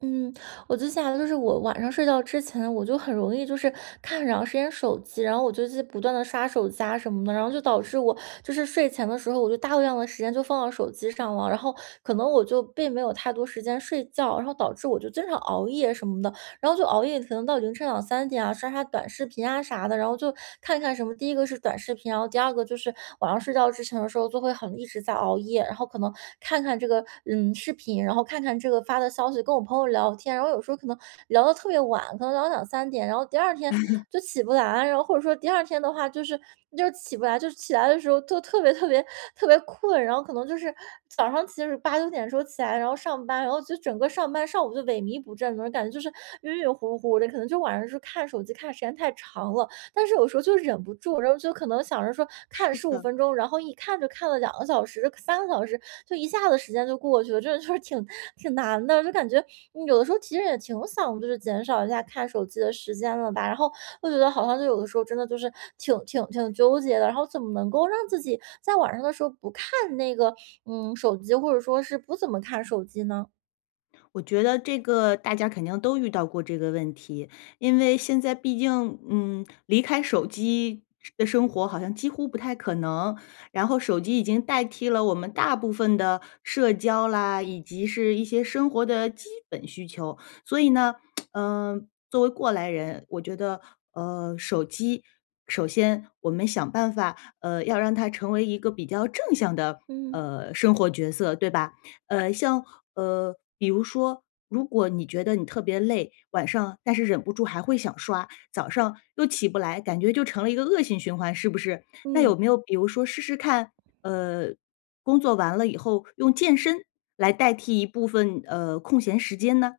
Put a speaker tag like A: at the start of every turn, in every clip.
A: 嗯，我就想的就是我晚上睡觉之前我就很容易就是看很长时间手机，然后我就不断地刷手机啊什么的，然后就导致我就是睡前的时候我就大量的时间就放到手机上了。然后可能我就并没有太多时间睡觉，然后导致我就经常熬夜什么的，然后就熬夜可能到凌晨2-3点啊，刷刷短视频啊啥的。然后就看看什么第一个是短视频，然后第二个就是晚上睡觉之前的时候就会很一直在熬夜。然后可能看看这个，嗯，视频，然后看看这个发的消息，跟我朋友聊天，然后有时候可能聊得特别晚，可能聊到2-3点，然后第2天 就起不来，然后或者说第2天的话就是就起不来，就是起来的时候就特别特别特别困。然后可能就是早上其实8-9点时候起来，然后上班，然后就整个上班上午就萎靡不振。那种感觉就是晕晕糊糊的，可能就晚上就看手机看时间太长了。但是有时候就忍不住，然后就可能想着说看
B: 是
A: 15
B: 的。
A: 分钟，然后一看就看了2个小时，3个小时就一下子时间就过去了。这就是挺挺难的，就感觉，呃，有的时候其实也挺想就是减少一下看手机的时间了吧。然后我觉得好像就有的时候真的就是挺挺挺纠结的，然后怎么能够让自己在晚上的时候不看那个，嗯，手机，或者说是不怎么看手机呢？
B: 我觉得这个大家肯定都遇到过这个问题，因为现在毕竟，嗯，离开手机的生活好像几乎不太可能。然后手机已经代替了我们大部分的社交啦，以及是一些生活的基本需求。所以呢，呃，作为过来人，我觉得，呃，手机首先我们想办法，呃，要让它成为一个比较正向的，
A: 嗯。
B: 呃，生活角色，对吧？呃，像呃，比如说如果你觉得你特别累晚上，但是忍不住还会想刷，早上又起不来，感觉就成了一个恶性循环，是不是？那
A: 嗯。
B: 有没有比如说试试看，呃，工作完了以后用健身来代替一部分，呃，空闲时间呢？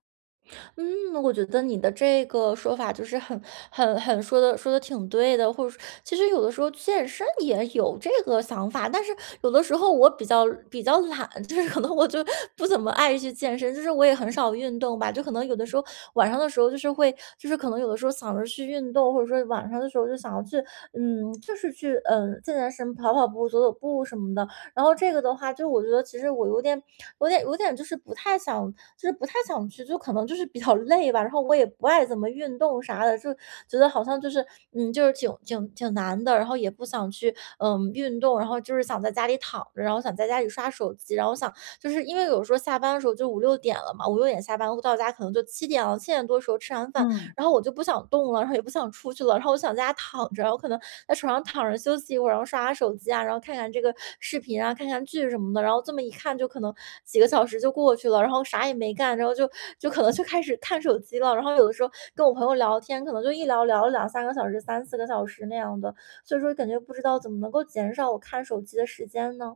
A: 嗯，我觉得你的这个说法就是很很很说得说得挺对的，或者说其实有的时候健身也有这个想法，但是有的时候我比较比较懒，就是可能我就不怎么爱去健身，就是我也很少运动吧。就可能有的时候，晚上的时候就是会就是可能有的时候想着去运动，或者说晚上的时候就想要去，嗯就是去，呃，健健身、跑跑步、走走步什么的，然后这个的话就我觉得其实我有点有点有点就是不太想就是不太想去，就可能就是比较累吧。然后我也不爱怎么运动啥的，就觉得好像就是，嗯就是挺挺挺难的，然后也不想去，呃，运动，然后就是想在家里躺着，然后想在家里刷手机。然后想就是因为有时候下班的时候就5:00-6:00了嘛，5:00-6:00下班到家可能就7:00了，7:00多的时候吃完饭，
B: 嗯。
A: 然后我就不想动了，然后也不想出去了，然后我想在家躺着，我可能在床上躺着休息一会儿，然后刷下手机啊，然后看看这个视频啊，看看剧什么的，然后这么一看就可能几个小时就过去了，然后啥也没干，然后就就可能就开始看手机了。然后有的时候跟我朋友聊天，可能就一聊聊了2-3个小时，3-4个小时那样的，所以说感觉不知道怎么能够减少我看手机的时间呢？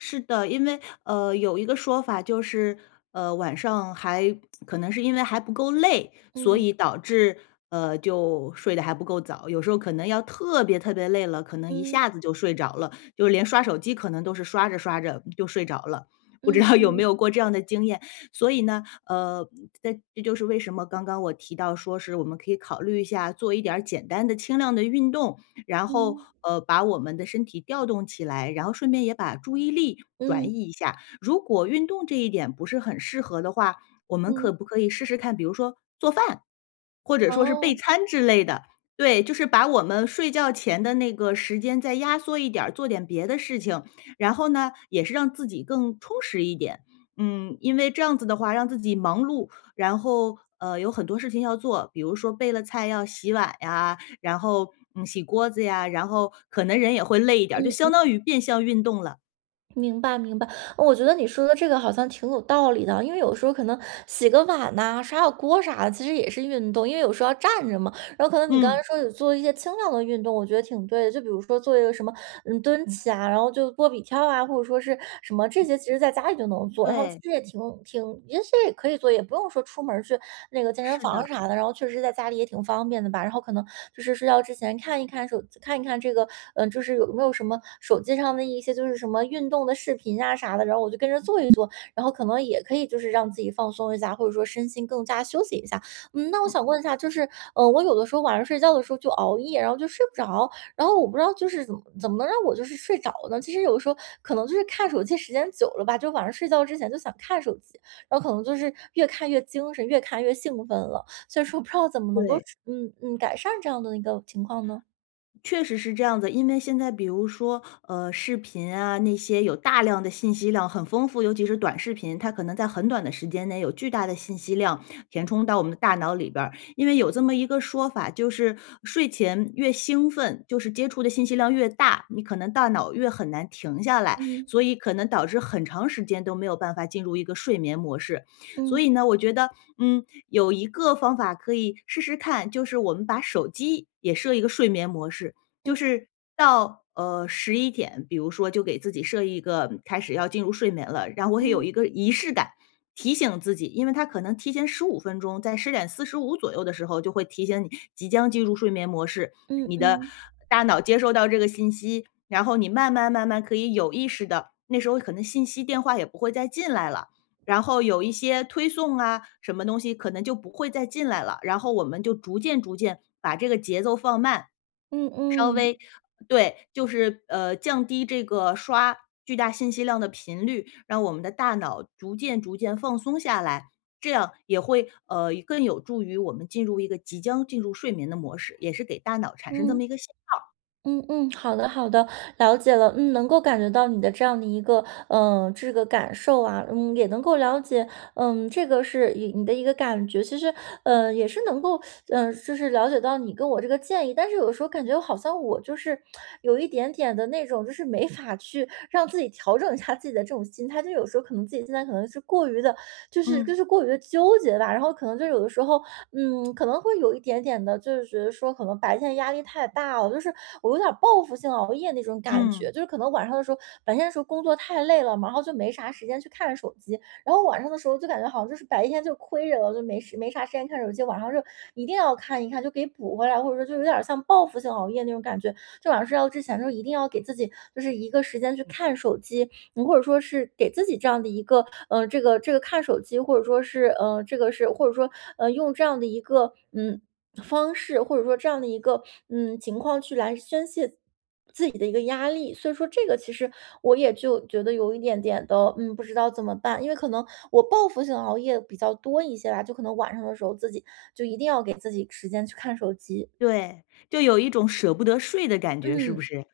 B: 是的。因为，呃，有一个说法就是，呃，晚上还 可能是因为还不够累，所
A: 嗯。
B: 以导致，呃，就睡得还不够早。有时候可能要特别特别累了，可能一
A: 嗯。
B: 下子就睡着了，就连刷手机可能都是刷着刷着就睡着了。不知
A: 嗯
B: 道有没
A: 嗯。
B: 有过这样的经验？所以呢，呃，这这就是为什么刚刚我提到说是，我们可以考虑一下做一点儿简单的轻量的运动，然后，
A: 嗯。
B: 呃，把我们的身体调动起来，然后顺便也把注意力转
A: 嗯。
B: 移一下。如果运动这一点不是很适合的话，我们可
A: 嗯。
B: 不可以试试看比如说做饭？或者说是备
A: 哦。
B: 餐之类的，对，就是把我们睡觉前的那个时间再压缩一点儿，做点别的事情，然后呢，也是让自己更充实一点。嗯，因为这样子的话让自己忙碌，然后，呃，有很多事情要做，比如说备了菜要洗碗呀，然后，嗯洗锅子呀，然后可能人也会累一点儿，就
A: 嗯
B: 相
A: 嗯。
B: 当于变相运动了。
A: 明白明白，我觉得你说的这个好像挺有道理的。因为有时候可能洗个碗呐、刷下锅啥的，其实也是运动，因为有时候要站着嘛。然后可能你刚才
B: 嗯。
A: 说有做一些轻量的运动，我觉得挺对的。就比如说做一个什么，嗯，蹲起啊，然后就波比跳啊，或者说是什么这些其实在家里就能做，然后其
B: 对。
A: 实也挺挺也是也可以做，也不用说出门儿去那个健身
B: 是
A: 房
B: 的。
A: 啥的，然后确实在家里也挺方便的吧。然后可能就是睡觉之前看一看手机看一看这个嗯，就是有没有什么手机上的一些就是什么运动的视频啊啥的，然后我就跟着做一做，然后可能也可以就是让自己放松一下，或者说身心更加休息一下。嗯，那我
B: 嗯。
A: 想问一下就是，呃，我有的时候晚上睡觉的时候就熬夜，然后就睡不着，然后我不知道就是怎怎么能让我就是睡着呢？其实有时候可能就是看手机时间久了吧，就晚上睡觉之前就想看手机，然后可能就是越看越精神、越看越兴奋了。所以说不知道怎么能够
B: 对。
A: 处嗯嗯改善这样的一个情况呢？
B: 确实是这样子，因为现在比如说，呃，视频啊，那些有大量的信息量很丰富，尤其是短视频，它可能在很短的时间内有巨大的信息量填充到我们的大脑里边儿。因为有这么一个说法，就是睡前越兴奋，就是接触的信息量越大，你可能大脑越很难停下来，
A: 嗯。
B: 所以可能导致很长时间都没有办法进入一个睡眠模式。所以
A: 嗯。
B: 呢，我觉得，嗯，有一个方法可以试试看，就是我们把手机也设一个睡眠模式，
A: 嗯。
B: 就是到，呃，11点，比如说就给自己设一个开始要进入睡眠了，然后我也有
A: 嗯。
B: 一个仪式感，提醒自己，因为它可能提前15分钟在10:45左右的时候就会提醒你即将进入睡眠模式，
A: 嗯
B: 你的
A: 嗯。
B: 大脑接收到这个信息，然后你慢慢慢慢可以有意识地那时候可能信息电话也不会再进来了，然后有一些推送啊什么东西可能就不会再进来了，然后我们就逐渐逐渐把这个节奏放慢。
A: 嗯
B: 稍
A: 嗯。
B: 微对，就是，呃，降低这个刷巨大信息量的频率，让我们的大脑逐渐逐渐放松下来，这样也会，呃，更有助于我们进入一个，即将进入睡眠的模式，也是给大脑产生这
A: 嗯。
B: 么一个信号。
A: 嗯嗯，好的好的，了解了，嗯。能够感觉到你的这样的一个，呃，这个感受啊。嗯，也能够了解，嗯，这个是一你的一个感觉。其实，呃，也是能够，呃，就是了解到你跟我这个建议，但是有时候感觉好像我就是有 一点点的那种就是没法去让自己调整一下自己的这种心态，就有时候可能自己现在可能是过于地就是
B: 嗯。
A: 就是过于地纠结吧。然后可能就有的时候，嗯，可能会有一点点的就是觉得说可能白天压力太大了，就是我有点儿报复性熬夜那种感
B: 嗯。
A: 觉。就是可能晚上的时候白天的时候工作太累了，然后就没啥时间去看手机，然后晚上的时候就感觉好像就是白天就亏着了，就没时没啥时间看手机，晚上就一定要看一看，就给补回来，或者说就有点儿像报复性熬夜那种感觉。就晚上睡觉之前呢，一定要给自己就是一个时间去看手机，嗯，或者说是给自己这样的一个呃，这个这个看手机，或者说是，呃这个是或者说，呃，用这样的一个，嗯，方式，或者说这样的一个，嗯，情况去来宣泄自己的一个压力。所以说这个其实我也就觉得有一点点的，嗯，不知道怎么办。因为可能我报复性熬夜比较多一些吧，就可能晚上的时候自己就一定要给自己时间去看手机。
B: 对，就有一种舍不得睡的感觉，是不
A: 嗯。
B: 是？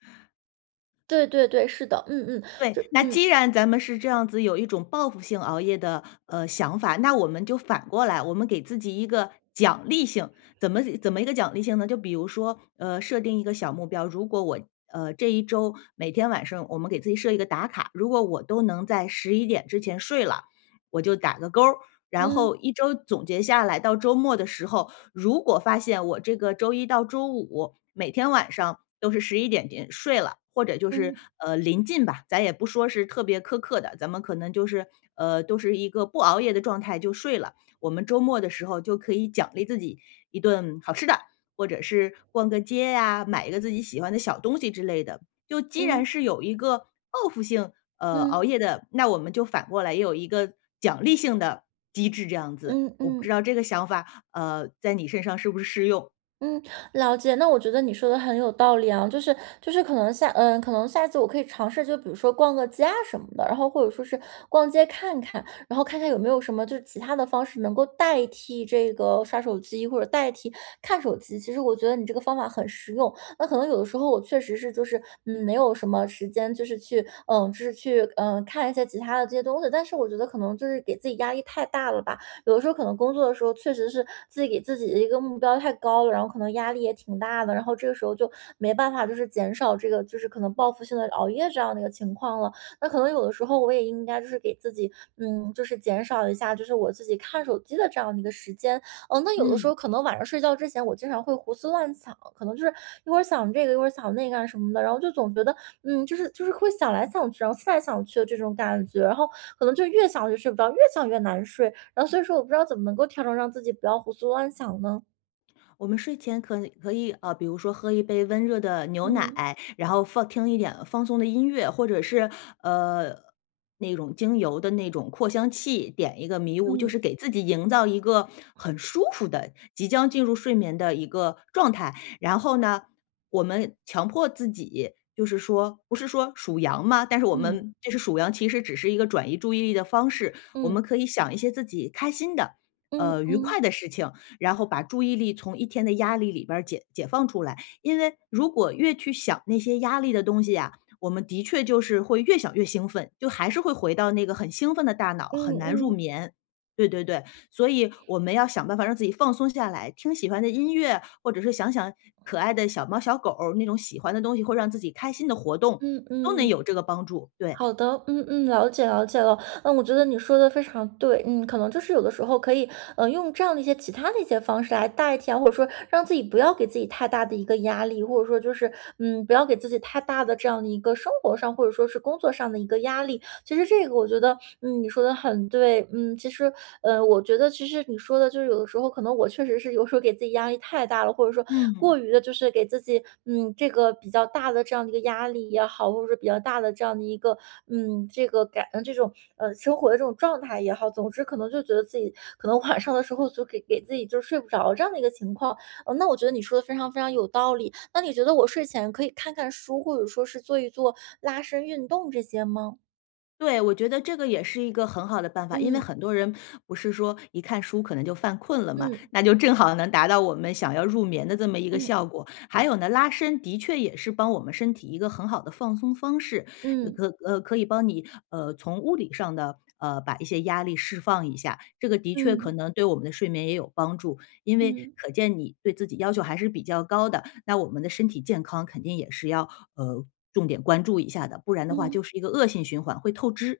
A: 对对对，是的。嗯嗯，
B: 对，
A: 这
B: 那
A: 嗯。
B: 既然咱们是这样子有一种报复性熬夜的，呃，想法，那我们就反过来，我们给自己一个奖励性。怎么怎么一个奖励性呢，就比如说，呃，设定一个小目标。如果我，呃，这一周，每天晚上我们给自己设一个打卡，如果我都能在11点之前睡了，我就打个勾儿。然
A: 嗯。
B: 后一周总结下来，到周末的时候，如果发现我这个周一到周五，每天晚上都是11点点睡了，或者就是，
A: 嗯。
B: 呃，临近吧，咱也不说是特别苛刻的，咱们可能就是，呃，都是一个不熬夜的状态就睡了，我们周末的时候就可以奖励自己一顿好吃的，或者是逛个街啊，买一个自己喜欢的小东西之类的。就既然
A: 嗯。
B: 是有一个报复性，呃，熬
A: 嗯。
B: 夜的，那我们就反过来也有一个奖励性的机制这样子，
A: 嗯，
B: 我不知
A: 嗯。
B: 道这个想法，呃，在你身上是不是适用？
A: 嗯，了解。那我觉得你说的很有道理啊，就是就是可能下呃，可能下次我可以尝试，就比如说逛个街啊什么的。然后或者说是逛街看看，然后看看有没有什么就是其他的方式能够代替这个刷手机或者代替看手机。其实我觉得你这个方法很实用，那可能有的时候我确实是就是，嗯，没有什么时间就是去呃，就是去，呃，看一下其他的这些东西，但是我觉得可能就是给自己压力太大了吧。有的时候可能工作的时候确实是自己给自己的一个目标太高了，然后可能压力也挺大的，然后这个时候就没办法就是减少这个就是可能报复性的熬夜这样的一个情况了。那可能有的时候我也应该就是给自己，嗯，就是减少一下，就是我自己看手机的这样的一个时间。呃，那有的时
B: 嗯。
A: 候可能晚上睡觉之前我经常会胡思乱想，可能是一会儿想这个一会儿想那个啊什么的，然后就总觉得，嗯，就是就是会想来想去，然后思来想去的这种感觉，然后可能就越想就睡不着，越想越难睡。然后所以说我不知道怎么能够调整让自己不要胡思乱想呢？
B: 我们睡前可能可以，呃，比如说喝一杯温热的牛
A: 嗯。
B: 奶，然后放听一点放松的音乐，或者是，呃，那种精油的那种扩香器点一个迷雾，就
A: 嗯。
B: 是给自己营造一个很舒服的，即将进入睡眠的一个状态。然后呢，我们强迫自己，就是说不是说数羊嘛，但是我
A: 嗯。
B: 们就是数羊其实只是一个转移注意力的方式。我
A: 嗯。
B: 们可以想一些自己开心的，
A: 嗯
B: 呃，愉快
A: 嗯。
B: 的事情，然后把注意力从一天的压力里边儿解解放出来。因为如果越去想那些压力的东西呀，我们的确就是会越想越兴奋，就还是会回到那个很兴奋的大脑，
A: 嗯
B: 很难入
A: 嗯。
B: 眠。对对对，所以我们要想办法让自己放松下来，听喜欢的音乐，或者是想想可爱的小猫、小狗，那种喜欢的东西，会让自己开心的活动，
A: 嗯
B: 都能
A: 嗯。
B: 有这个帮助，对。
A: 好的，嗯嗯，了解了解了，嗯，我觉得你说得非常对。嗯，可能就是有的时候可以，呃，用这样的一些其它的一些方式来代替啊，或者说让自己不要给自己太大的一个压力。或者说就是，嗯，不要给自己太大的这样的一个生活上，或者说是工作上的一个压力，其实这个我觉得，嗯，你说得很对。嗯，其实，呃，我觉得其实你说的就是有的时候可能我确实是有时候给自己压力太大了，或者说
B: 嗯。
A: 过于地就是给自己，嗯，这个比较大的这样的一个压力也好，或者说比较大的这样的一个，嗯，这个感这种，呃，生活的这种状态也好，总之可能就觉得自己可能晚上的时候就给给自己就睡不着这样的一个情况。呃，那我觉得你说得非常非常有道理，那你觉得我睡前可以看看书，或者说是做一做拉伸运动这些吗？
B: 对，我觉得这个也是一个很好的办法。因为
A: 嗯。
B: 很多人不是说一看书可能就犯困了吗，
A: 嗯。
B: 那就正好能达到我们想要入眠的这么一个
A: 嗯。
B: 效果。还有呢，拉伸的确也是帮我们身体一个很好的放松方式，呃，
A: 嗯。
B: 可呃，可以帮你，呃，从物理上地，呃，把一些压力释放一下，这个的确可
A: 嗯。
B: 能对我们的睡眠也有帮助。因为
A: 嗯。
B: 可见你对自己要求还是比较高的，那我们的身体健康肯定也是要，呃，重点关注一下的，不然的话
A: 嗯。
B: 就是一个恶性循环，会透支，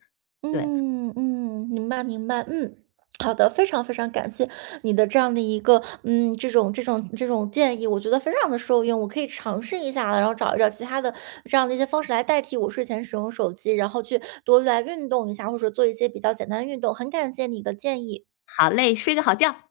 B: 对。
A: 嗯，嗯，明白明白，嗯，好的。非常非常感谢你的这样的一个，嗯，这种这种这种建议，我觉得非常地受用。我可以尝试一下，然后找一找其它的这样的一些方式来代替我睡前使用手机，然后去多来运动一下，或者做一些比较简单的运动，很感谢你的建议。
B: 好嘞，睡个好觉。